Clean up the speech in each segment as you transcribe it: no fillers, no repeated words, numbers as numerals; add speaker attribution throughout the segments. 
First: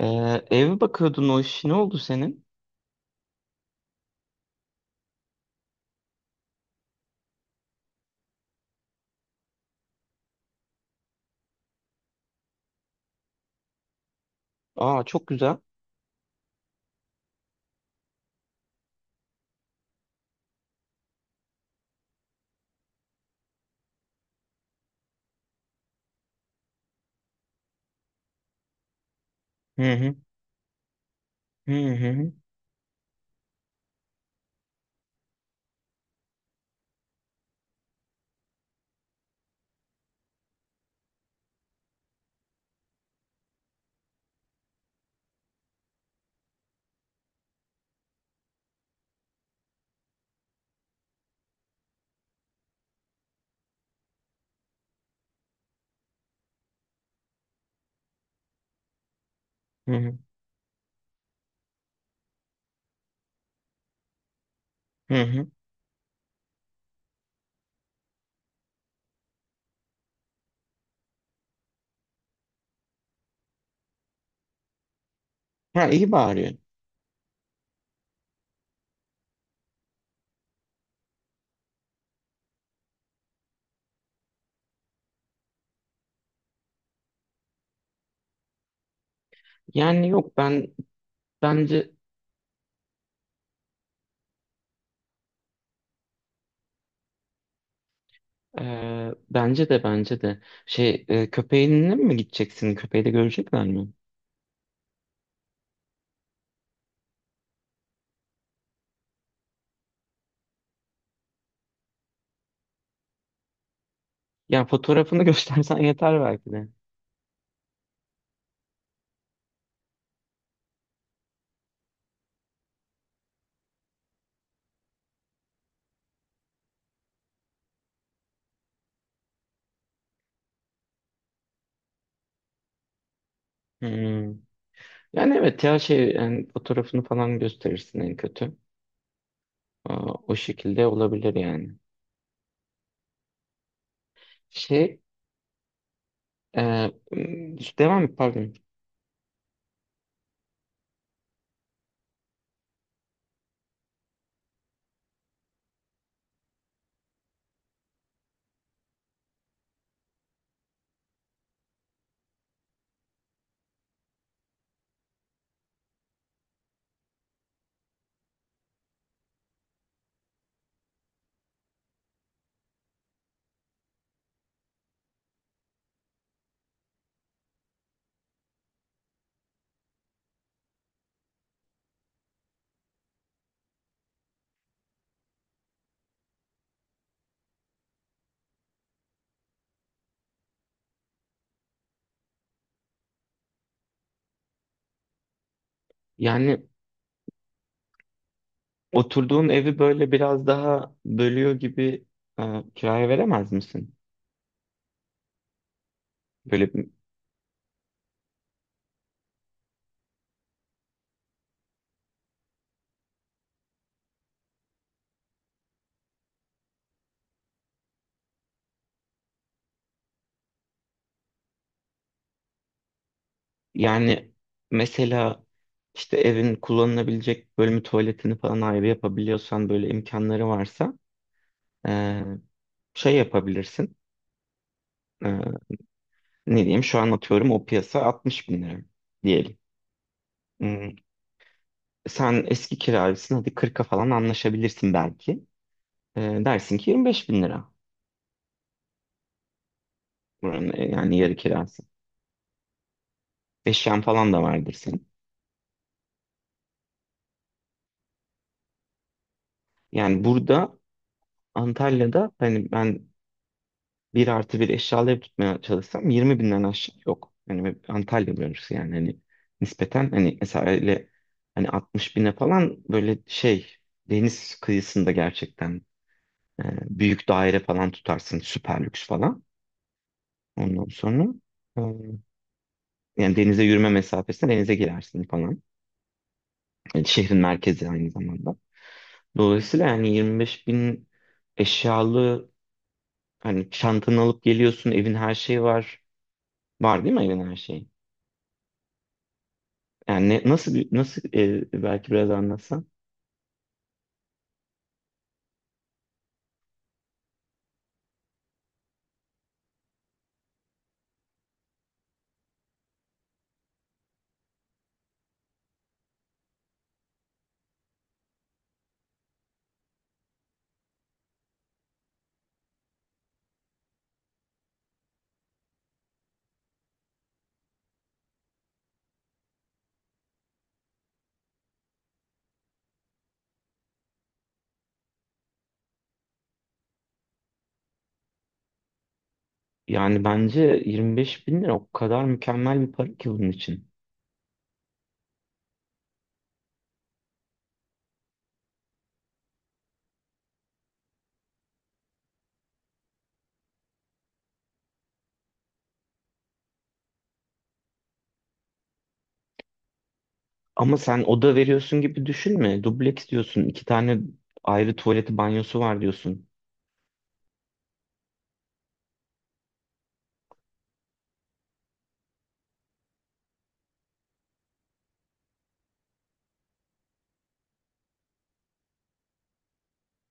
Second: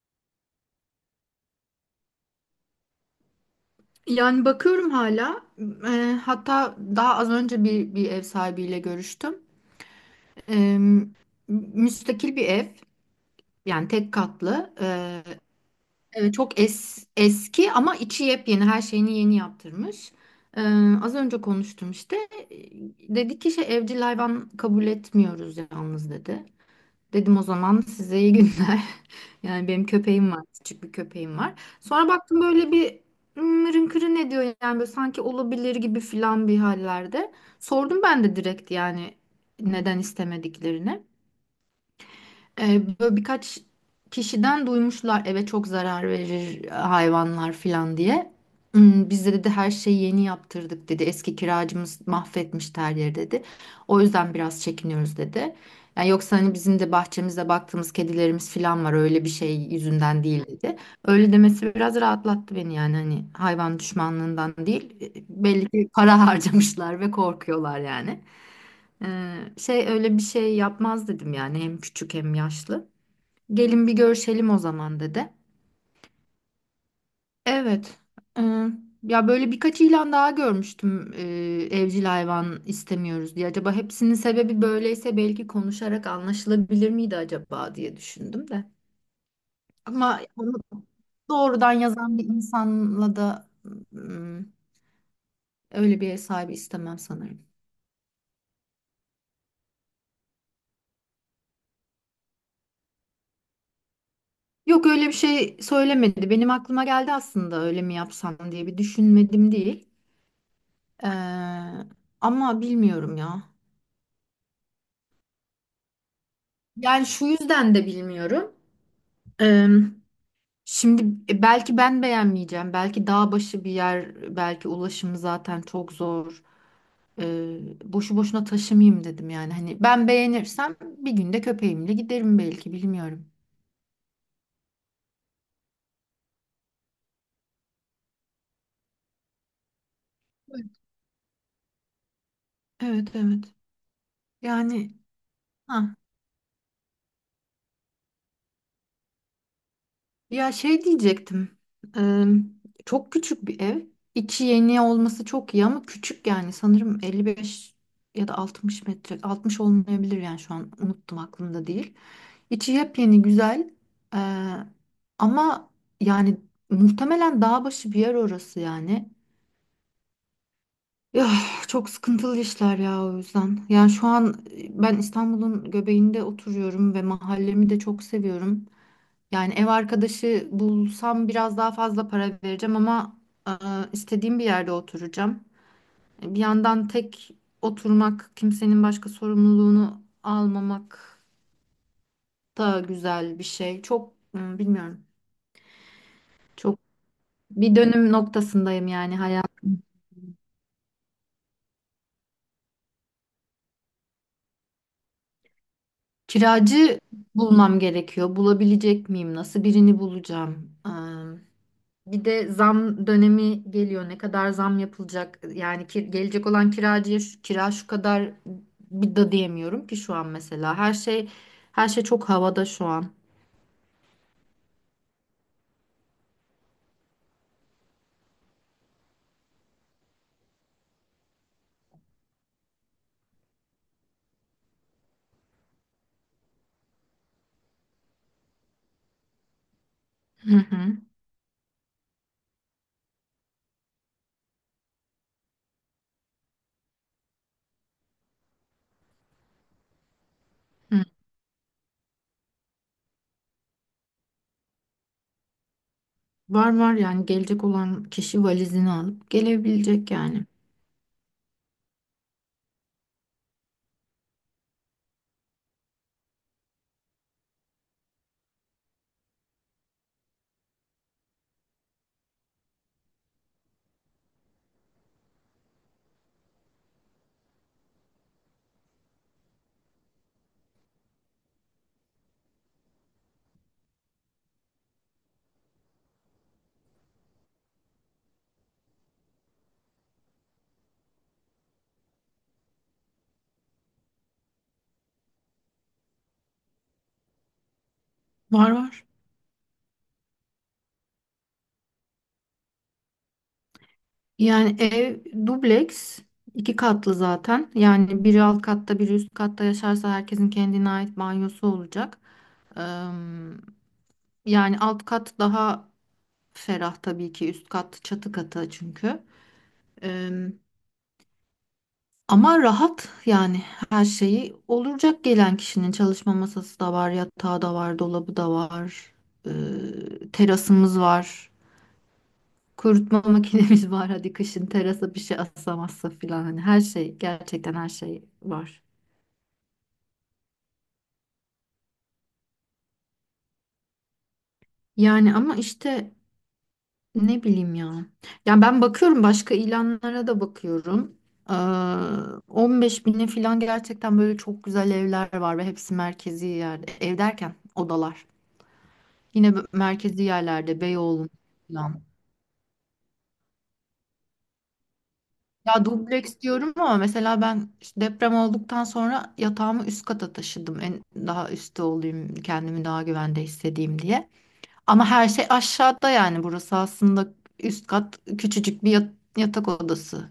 Speaker 1: Ee, Ev bakıyordun, o iş ne oldu senin?
Speaker 2: Yani bakıyorum hala. Hatta daha az önce bir ev sahibiyle görüştüm. Eee, müstakil bir ev. Yani tek katlı.
Speaker 1: Aa, çok güzel.
Speaker 2: Çok eski ama içi yepyeni. Her şeyini yeni yaptırmış. Eee, az önce konuştum işte. Eee, Dedi ki şey evcil hayvan kabul etmiyoruz yalnız dedi. Dedim o zaman size iyi günler. Yani benim
Speaker 1: Hı hı.
Speaker 2: köpeğim var, küçük bir köpeğim var.
Speaker 1: Hı
Speaker 2: Sonra
Speaker 1: hı.
Speaker 2: baktım böyle bir mırın kırın ne diyor yani böyle sanki olabilir gibi filan bir hallerde. Sordum ben de direkt yani neden istemediklerini. Böyle birkaç kişiden duymuşlar eve çok zarar verir hayvanlar falan diye. Biz de dedi her şeyi yeni yaptırdık dedi. Eski kiracımız mahvetmiş her yeri dedi. O yüzden biraz çekiniyoruz dedi. Yani yoksa hani bizim de bahçemizde baktığımız kedilerimiz falan var öyle bir şey
Speaker 1: Hı hı.
Speaker 2: yüzünden değil dedi. Öyle demesi biraz rahatlattı beni yani hani hayvan düşmanlığından değil.
Speaker 1: Hı hı.
Speaker 2: Belli ki para harcamışlar ve korkuyorlar yani. Şey öyle bir şey yapmaz dedim yani hem küçük hem yaşlı. Gelin bir görüşelim o zaman dedi.
Speaker 1: Ha, iyi bağırıyorsun.
Speaker 2: Evet. Ee, ya böyle birkaç ilan daha görmüştüm evcil hayvan istemiyoruz diye. Acaba hepsinin sebebi böyleyse belki konuşarak anlaşılabilir miydi acaba diye düşündüm de.
Speaker 1: Yani,
Speaker 2: Ama
Speaker 1: yok,
Speaker 2: onu doğrudan
Speaker 1: bence
Speaker 2: yazan bir insanla da ım, öyle bir ev sahibi istemem sanırım.
Speaker 1: bence de köpeğinle mi gideceksin? Köpeği de görecekler mi?
Speaker 2: Yok öyle bir şey söylemedi. Benim aklıma geldi aslında öyle mi yapsam diye bir düşünmedim değil. Ee, ama bilmiyorum ya.
Speaker 1: Yani fotoğrafını göstersen yeter belki de.
Speaker 2: Yani şu yüzden de bilmiyorum. Ee, şimdi belki ben beğenmeyeceğim. Belki dağ başı bir yer, belki ulaşımı zaten çok zor. Ee, boşu boşuna taşımayayım dedim yani. Hani ben beğenirsem bir günde köpeğimle giderim belki bilmiyorum.
Speaker 1: Hmm. Yani evet ya, şey, yani fotoğrafını falan gösterirsin en kötü. Aa, o
Speaker 2: Evet,
Speaker 1: şekilde olabilir yani.
Speaker 2: evet. Evet. Yani
Speaker 1: Şey
Speaker 2: ha.
Speaker 1: e, Devam et, pardon.
Speaker 2: Ya şey diyecektim. Eee, çok küçük bir ev. İçi yeni olması çok iyi ama küçük yani. Sanırım 55 ya da 60 metre. 60 olmayabilir yani şu an unuttum aklımda değil. İçi yepyeni güzel. Eee, ama yani muhtemelen dağ başı bir yer orası yani. Ya çok sıkıntılı işler ya o yüzden. Yani şu an ben İstanbul'un göbeğinde oturuyorum ve mahallemi de çok seviyorum. Yani ev arkadaşı bulsam biraz daha fazla para vereceğim ama e, istediğim bir yerde oturacağım. Bir yandan tek oturmak, kimsenin başka sorumluluğunu almamak da güzel bir şey. Çok bilmiyorum.
Speaker 1: Yani
Speaker 2: Çok bir dönüm noktasındayım yani
Speaker 1: oturduğun evi
Speaker 2: hayatım.
Speaker 1: böyle biraz daha bölüyor gibi, e, kiraya veremez misin? Böyle bir-
Speaker 2: Kiracı bulmam gerekiyor. Bulabilecek miyim? Nasıl birini bulacağım? Bir de zam dönemi geliyor. Ne kadar zam yapılacak? Yani ki, gelecek olan kiracıya şu, kira şu kadar bir da diyemiyorum ki şu an mesela. Her şey çok havada şu an.
Speaker 1: Yani mesela işte evin kullanılabilecek bölümü, tuvaletini falan ayrı yapabiliyorsan, böyle imkanları varsa e, şey yapabilirsin. E, Ne diyeyim, şu an atıyorum, o piyasa 60 bin lira diyelim.
Speaker 2: Hı hı.
Speaker 1: Hmm, Sen eski kiracısın, hadi 40'a falan anlaşabilirsin belki. Dersin ki 25 bin lira buranın,
Speaker 2: Hı.
Speaker 1: yani yarı kirası. Eşyan falan da vardır senin.
Speaker 2: Var var yani gelecek olan kişi valizini alıp gelebilecek
Speaker 1: Yani
Speaker 2: yani.
Speaker 1: burada, Antalya'da, hani ben 1+1 eşyalı ev tutmaya çalışsam 20 binden aşağı yok. Hani Antalya bölgesi yani, hani nispeten, hani mesela öyle hani 60 bine falan böyle şey, deniz kıyısında gerçekten e, büyük daire falan tutarsın, süper lüks falan. Ondan sonra e, yani denize yürüme mesafesine, denize girersin falan. Yani şehrin merkezi aynı zamanda. Dolayısıyla yani 25 bin eşyalı, hani çantanı alıp geliyorsun, evin her şeyi var. Var değil mi, evin her şeyi?
Speaker 2: Var var.
Speaker 1: Yani nasıl ev, belki biraz anlatsan.
Speaker 2: Yani ev dubleks iki katlı zaten. Yani biri alt katta biri üst katta yaşarsa herkesin kendine ait banyosu olacak. Eee, yani alt kat daha ferah, tabii ki üst kat çatı katı çünkü. Ee, ama rahat yani her şeyi olacak gelen kişinin çalışma masası da var, yatağı da var, dolabı da var, ee, terasımız var, kurutma makinemiz var. Hadi kışın terasa bir şey asamazsa filan hani her şey gerçekten her şey var.
Speaker 1: Yani bence 25 bin lira o kadar mükemmel bir para ki bunun için.
Speaker 2: Yani ama işte ne bileyim ya. Yani ben bakıyorum başka ilanlara da bakıyorum. Ee, 15 bine falan gerçekten böyle çok güzel evler var ve hepsi merkezi yerde. Ev derken odalar. Yine merkezi yerlerde
Speaker 1: Ama sen
Speaker 2: Beyoğlu
Speaker 1: oda veriyorsun
Speaker 2: falan.
Speaker 1: gibi düşünme. Dubleks diyorsun. İki tane ayrı tuvaleti, banyosu
Speaker 2: Ya
Speaker 1: var
Speaker 2: dubleks
Speaker 1: diyorsun.
Speaker 2: diyorum ama mesela ben işte deprem olduktan sonra yatağımı üst kata taşıdım. En daha üstte olayım, kendimi daha güvende hissedeyim diye. Ama her şey aşağıda yani burası aslında üst kat küçücük bir yatak odası.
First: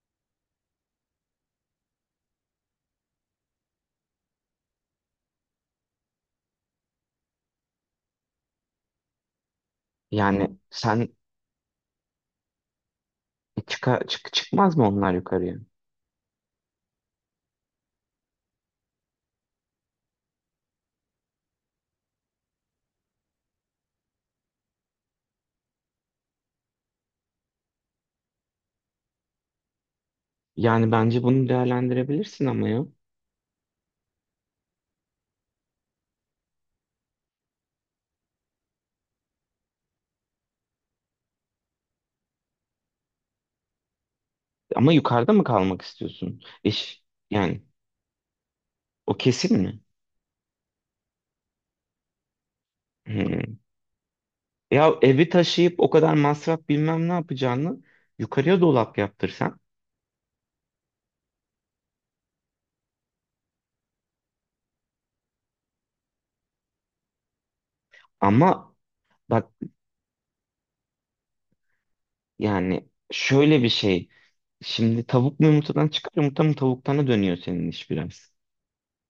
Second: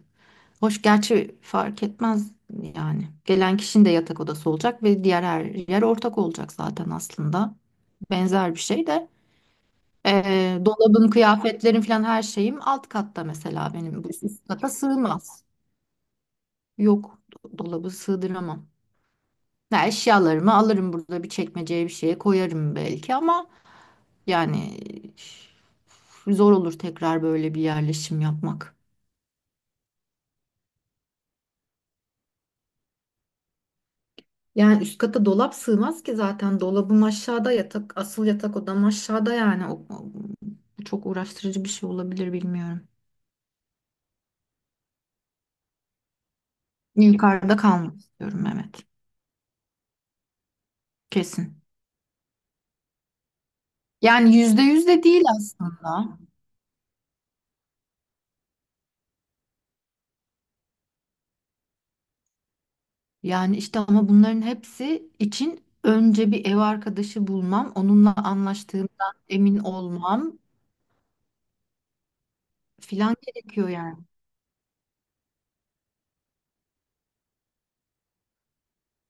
Speaker 2: Hoş gerçi fark etmez yani. Gelen kişinin de yatak odası olacak ve diğer her yer ortak olacak zaten aslında. Benzer bir şey de
Speaker 1: Yani sen
Speaker 2: dolabın, kıyafetlerin falan her şeyim alt katta mesela benim bu üst kata
Speaker 1: çıkmaz mı onlar
Speaker 2: sığmaz.
Speaker 1: yukarıya?
Speaker 2: Yok dolabı sığdıramam. Ya eşyalarımı alırım burada bir çekmeceye bir şeye koyarım belki ama yani zor olur tekrar böyle bir yerleşim yapmak.
Speaker 1: Yani bence bunu değerlendirebilirsin ama ya.
Speaker 2: Yani üst kata dolap sığmaz ki zaten dolabım aşağıda yatak asıl yatak odam aşağıda yani çok uğraştırıcı bir şey olabilir bilmiyorum.
Speaker 1: Ama yukarıda mı kalmak istiyorsun?
Speaker 2: Yukarıda
Speaker 1: Yani
Speaker 2: kalmak istiyorum evet
Speaker 1: o kesin mi?
Speaker 2: kesin.
Speaker 1: Hmm.
Speaker 2: Yani %100
Speaker 1: Ya
Speaker 2: de değil
Speaker 1: evi taşıyıp o kadar
Speaker 2: aslında.
Speaker 1: masraf bilmem ne yapacağını yukarıya dolap yaptırsan.
Speaker 2: Yani işte ama bunların hepsi için önce bir ev arkadaşı bulmam, onunla
Speaker 1: Ama
Speaker 2: anlaştığımdan
Speaker 1: bak,
Speaker 2: emin olmam
Speaker 1: yani
Speaker 2: filan
Speaker 1: şöyle
Speaker 2: gerekiyor
Speaker 1: bir
Speaker 2: yani.
Speaker 1: şey. Şimdi tavuk mu yumurtadan çıkar, yumurta mı tavuktan, dönüyor senin iş biraz.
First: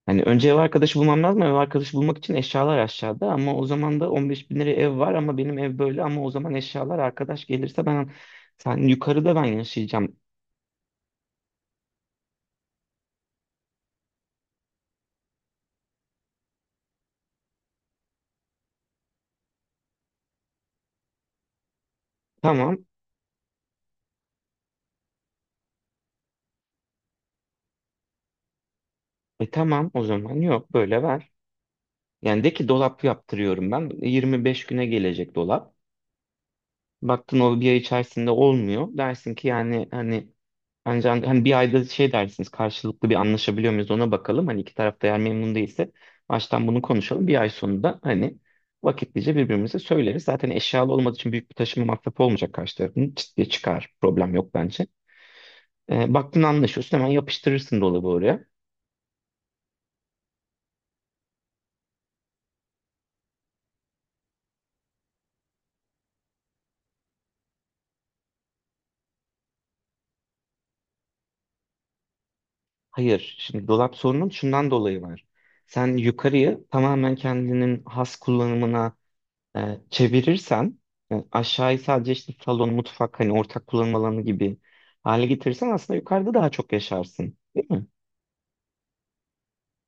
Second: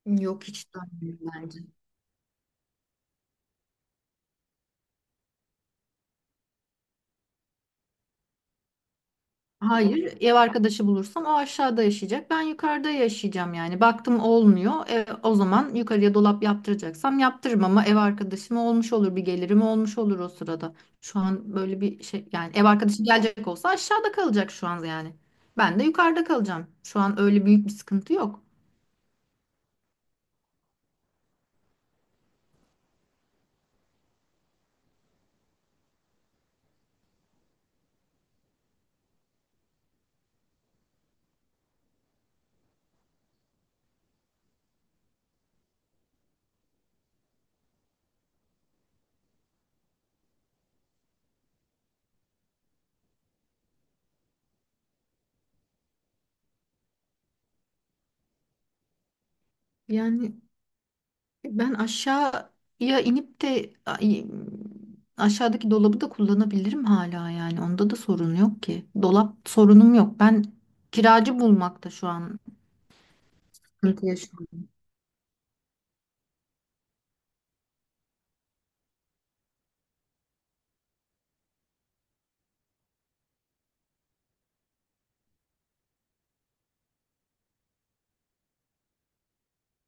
Speaker 1: Hani
Speaker 2: Yok
Speaker 1: önce ev
Speaker 2: hiç
Speaker 1: arkadaşı
Speaker 2: dönmüyor
Speaker 1: bulmam lazım. Ev
Speaker 2: bence.
Speaker 1: arkadaşı bulmak için eşyalar aşağıda, ama o zaman da 15 bin liraya ev var, ama benim ev böyle, ama o zaman eşyalar, arkadaş gelirse sen yukarıda, ben yaşayacağım.
Speaker 2: Hayır, ev arkadaşı bulursam o aşağıda yaşayacak. Ben yukarıda yaşayacağım yani. Baktım olmuyor. O zaman yukarıya dolap yaptıracaksam yaptırırım ama ev arkadaşım olmuş olur bir gelirim olmuş olur o sırada. Şu an böyle bir şey yani ev
Speaker 1: Tamam.
Speaker 2: arkadaşı gelecek olsa aşağıda kalacak şu an yani. Ben de yukarıda kalacağım. Şu an öyle büyük bir sıkıntı yok.
Speaker 1: Tamam, o zaman yok, böyle ver. Yani de ki, dolap yaptırıyorum ben. 25 güne gelecek dolap. Baktın, o bir ay içerisinde olmuyor. Dersin ki, yani hani, ancak hani bir ayda şey dersiniz, karşılıklı bir anlaşabiliyor muyuz ona bakalım. Hani iki tarafta eğer memnun değilse baştan bunu konuşalım. Bir ay sonunda hani vakitlice birbirimize söyleriz. Zaten eşyalı olmadığı için büyük bir taşıma masrafı olmayacak karşı tarafın. Çıt diye çıkar. Problem yok bence. Baktın anlaşıyorsun, hemen yapıştırırsın dolabı oraya.
Speaker 2: Yani ben aşağıya inip de aşağıdaki dolabı da kullanabilirim hala yani. Onda da sorun yok ki. Dolap sorunum yok. Ben kiracı bulmakta şu an
Speaker 1: Hayır. Şimdi dolap
Speaker 2: sıkıntı
Speaker 1: sorunun
Speaker 2: yaşıyorum.
Speaker 1: şundan dolayı var. Sen yukarıyı tamamen kendinin has kullanımına çevirirsen, aşağıyı sadece işte salon, mutfak, hani ortak kullanım alanı gibi hale getirirsen, aslında yukarıda daha çok yaşarsın. Değil mi?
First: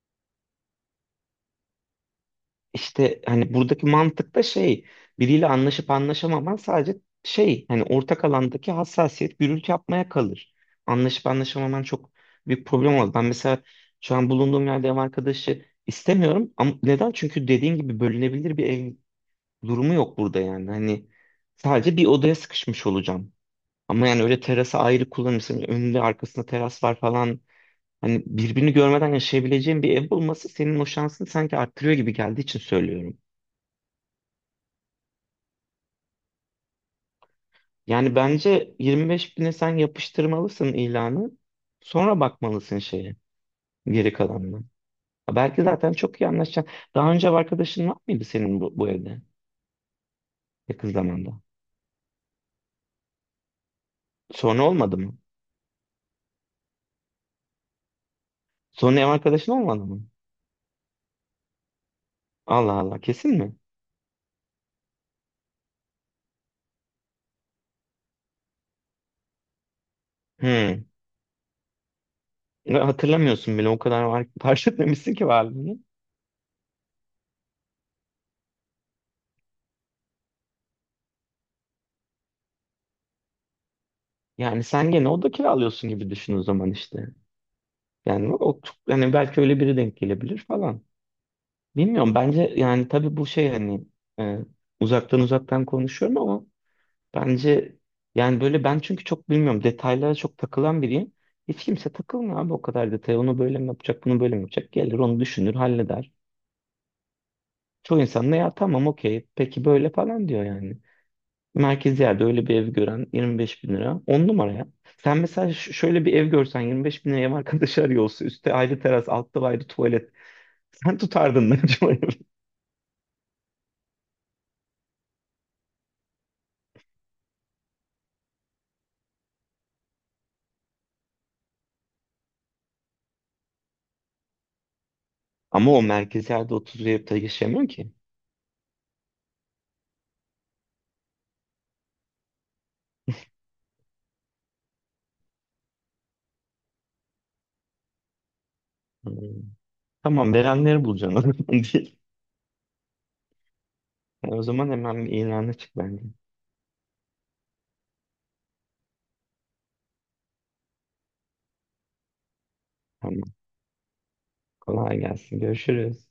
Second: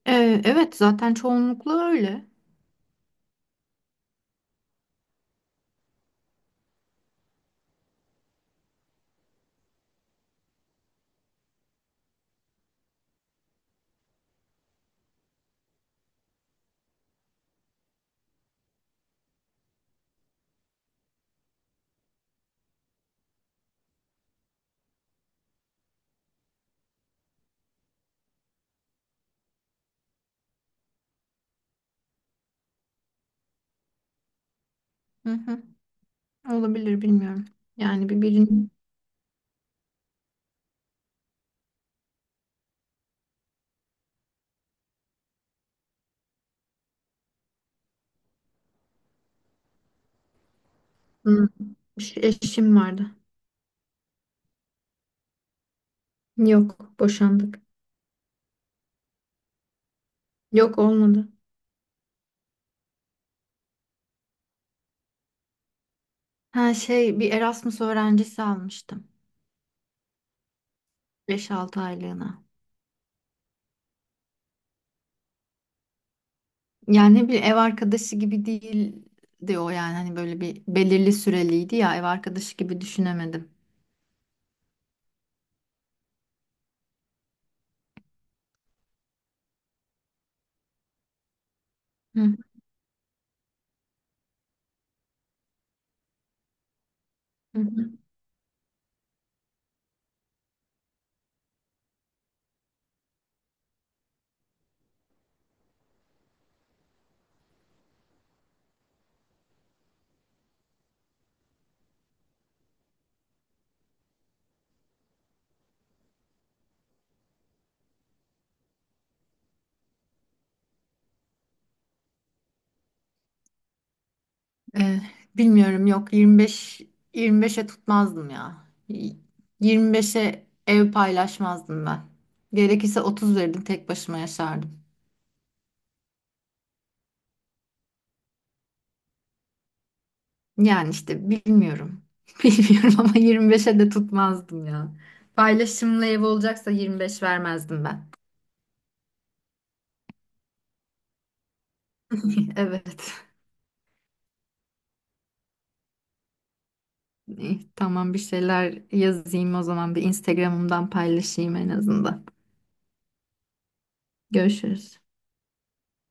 Speaker 2: Evet zaten çoğunlukla öyle.
Speaker 1: İşte hani buradaki mantık da şey, biriyle anlaşıp anlaşamaman sadece şey, hani ortak alandaki hassasiyet, gürültü yapmaya kalır. Anlaşıp anlaşamaman çok büyük problem oldu. Ben mesela şu an bulunduğum yerde ev arkadaşı istemiyorum, ama neden? Çünkü dediğin gibi bölünebilir bir ev durumu yok burada yani. Hani sadece bir odaya sıkışmış olacağım. Ama yani öyle, terası ayrı kullanırsın. Önünde arkasında teras var falan. Hani birbirini görmeden yaşayabileceğin bir ev bulması senin o şansını sanki arttırıyor gibi geldiği için söylüyorum.
Speaker 2: Hı hı. Olabilir bilmiyorum. Yani
Speaker 1: Yani
Speaker 2: bir birinin.
Speaker 1: bence 25 bine sen yapıştırmalısın ilanı. Sonra bakmalısın şeye, geri kalanına. Ha, belki zaten çok iyi anlaşacaksın. Daha önce ev arkadaşın var mıydı senin bu evde, yakın zamanda?
Speaker 2: Hı. Eşim vardı.
Speaker 1: Sonra olmadı mı?
Speaker 2: Yok boşandık.
Speaker 1: Sonra ev arkadaşın olmadı mı?
Speaker 2: Yok olmadı.
Speaker 1: Allah Allah, kesin mi?
Speaker 2: Ha şey bir Erasmus öğrencisi almıştım.
Speaker 1: Hmm.
Speaker 2: Beş altı aylığına.
Speaker 1: Ya, hatırlamıyorsun bile, o kadar var, fark etmemişsin ki varlığını.
Speaker 2: Yani bir ev arkadaşı gibi değil diyor yani hani böyle bir belirli süreliydi ya ev arkadaşı gibi düşünemedim.
Speaker 1: Yani sen gene oda kiralıyorsun gibi düşün o zaman işte. Yani o çok, yani belki öyle biri denk gelebilir falan. Bilmiyorum,
Speaker 2: Hı
Speaker 1: bence yani, tabii bu şey hani, e, uzaktan uzaktan konuşuyorum ama,
Speaker 2: hı.
Speaker 1: bence
Speaker 2: Hı.
Speaker 1: yani böyle, ben çünkü çok, bilmiyorum, detaylara çok takılan biriyim. Hiç kimse takılmıyor abi o kadar detaya, onu böyle mi yapacak, bunu böyle mi yapacak, gelir onu düşünür, halleder. Çoğu insan da ya tamam, okey, peki böyle falan diyor yani. Merkezi yerde öyle bir ev gören, 25 bin lira, 10 numara ya. Sen mesela şöyle bir ev görsen, 25 bin liraya ev arkadaşı arıyor olsa, üstte ayrı teras, altta ayrı tuvalet, sen tutardın mı acaba?
Speaker 2: Ee, bilmiyorum yok 25'e tutmazdım ya. 25'e ev paylaşmazdım ben. Gerekirse 30 verirdim tek başıma yaşardım.
Speaker 1: Ama o merkezi yerde 30 yapıda yaşayamıyor ki.
Speaker 2: Yani işte bilmiyorum. Bilmiyorum ama 25'e de tutmazdım ya. Paylaşımlı ev olacaksa 25 vermezdim ben.
Speaker 1: Hmm. Tamam, verenleri bulacaksın o zaman, değil?
Speaker 2: Evet.
Speaker 1: Yani o zaman hemen bir ilana çık bence.
Speaker 2: İyi, tamam bir şeyler yazayım o zaman bir Instagram'ımdan paylaşayım en azından.
Speaker 1: Tamam, kolay
Speaker 2: Görüşürüz.
Speaker 1: gelsin, görüşürüz.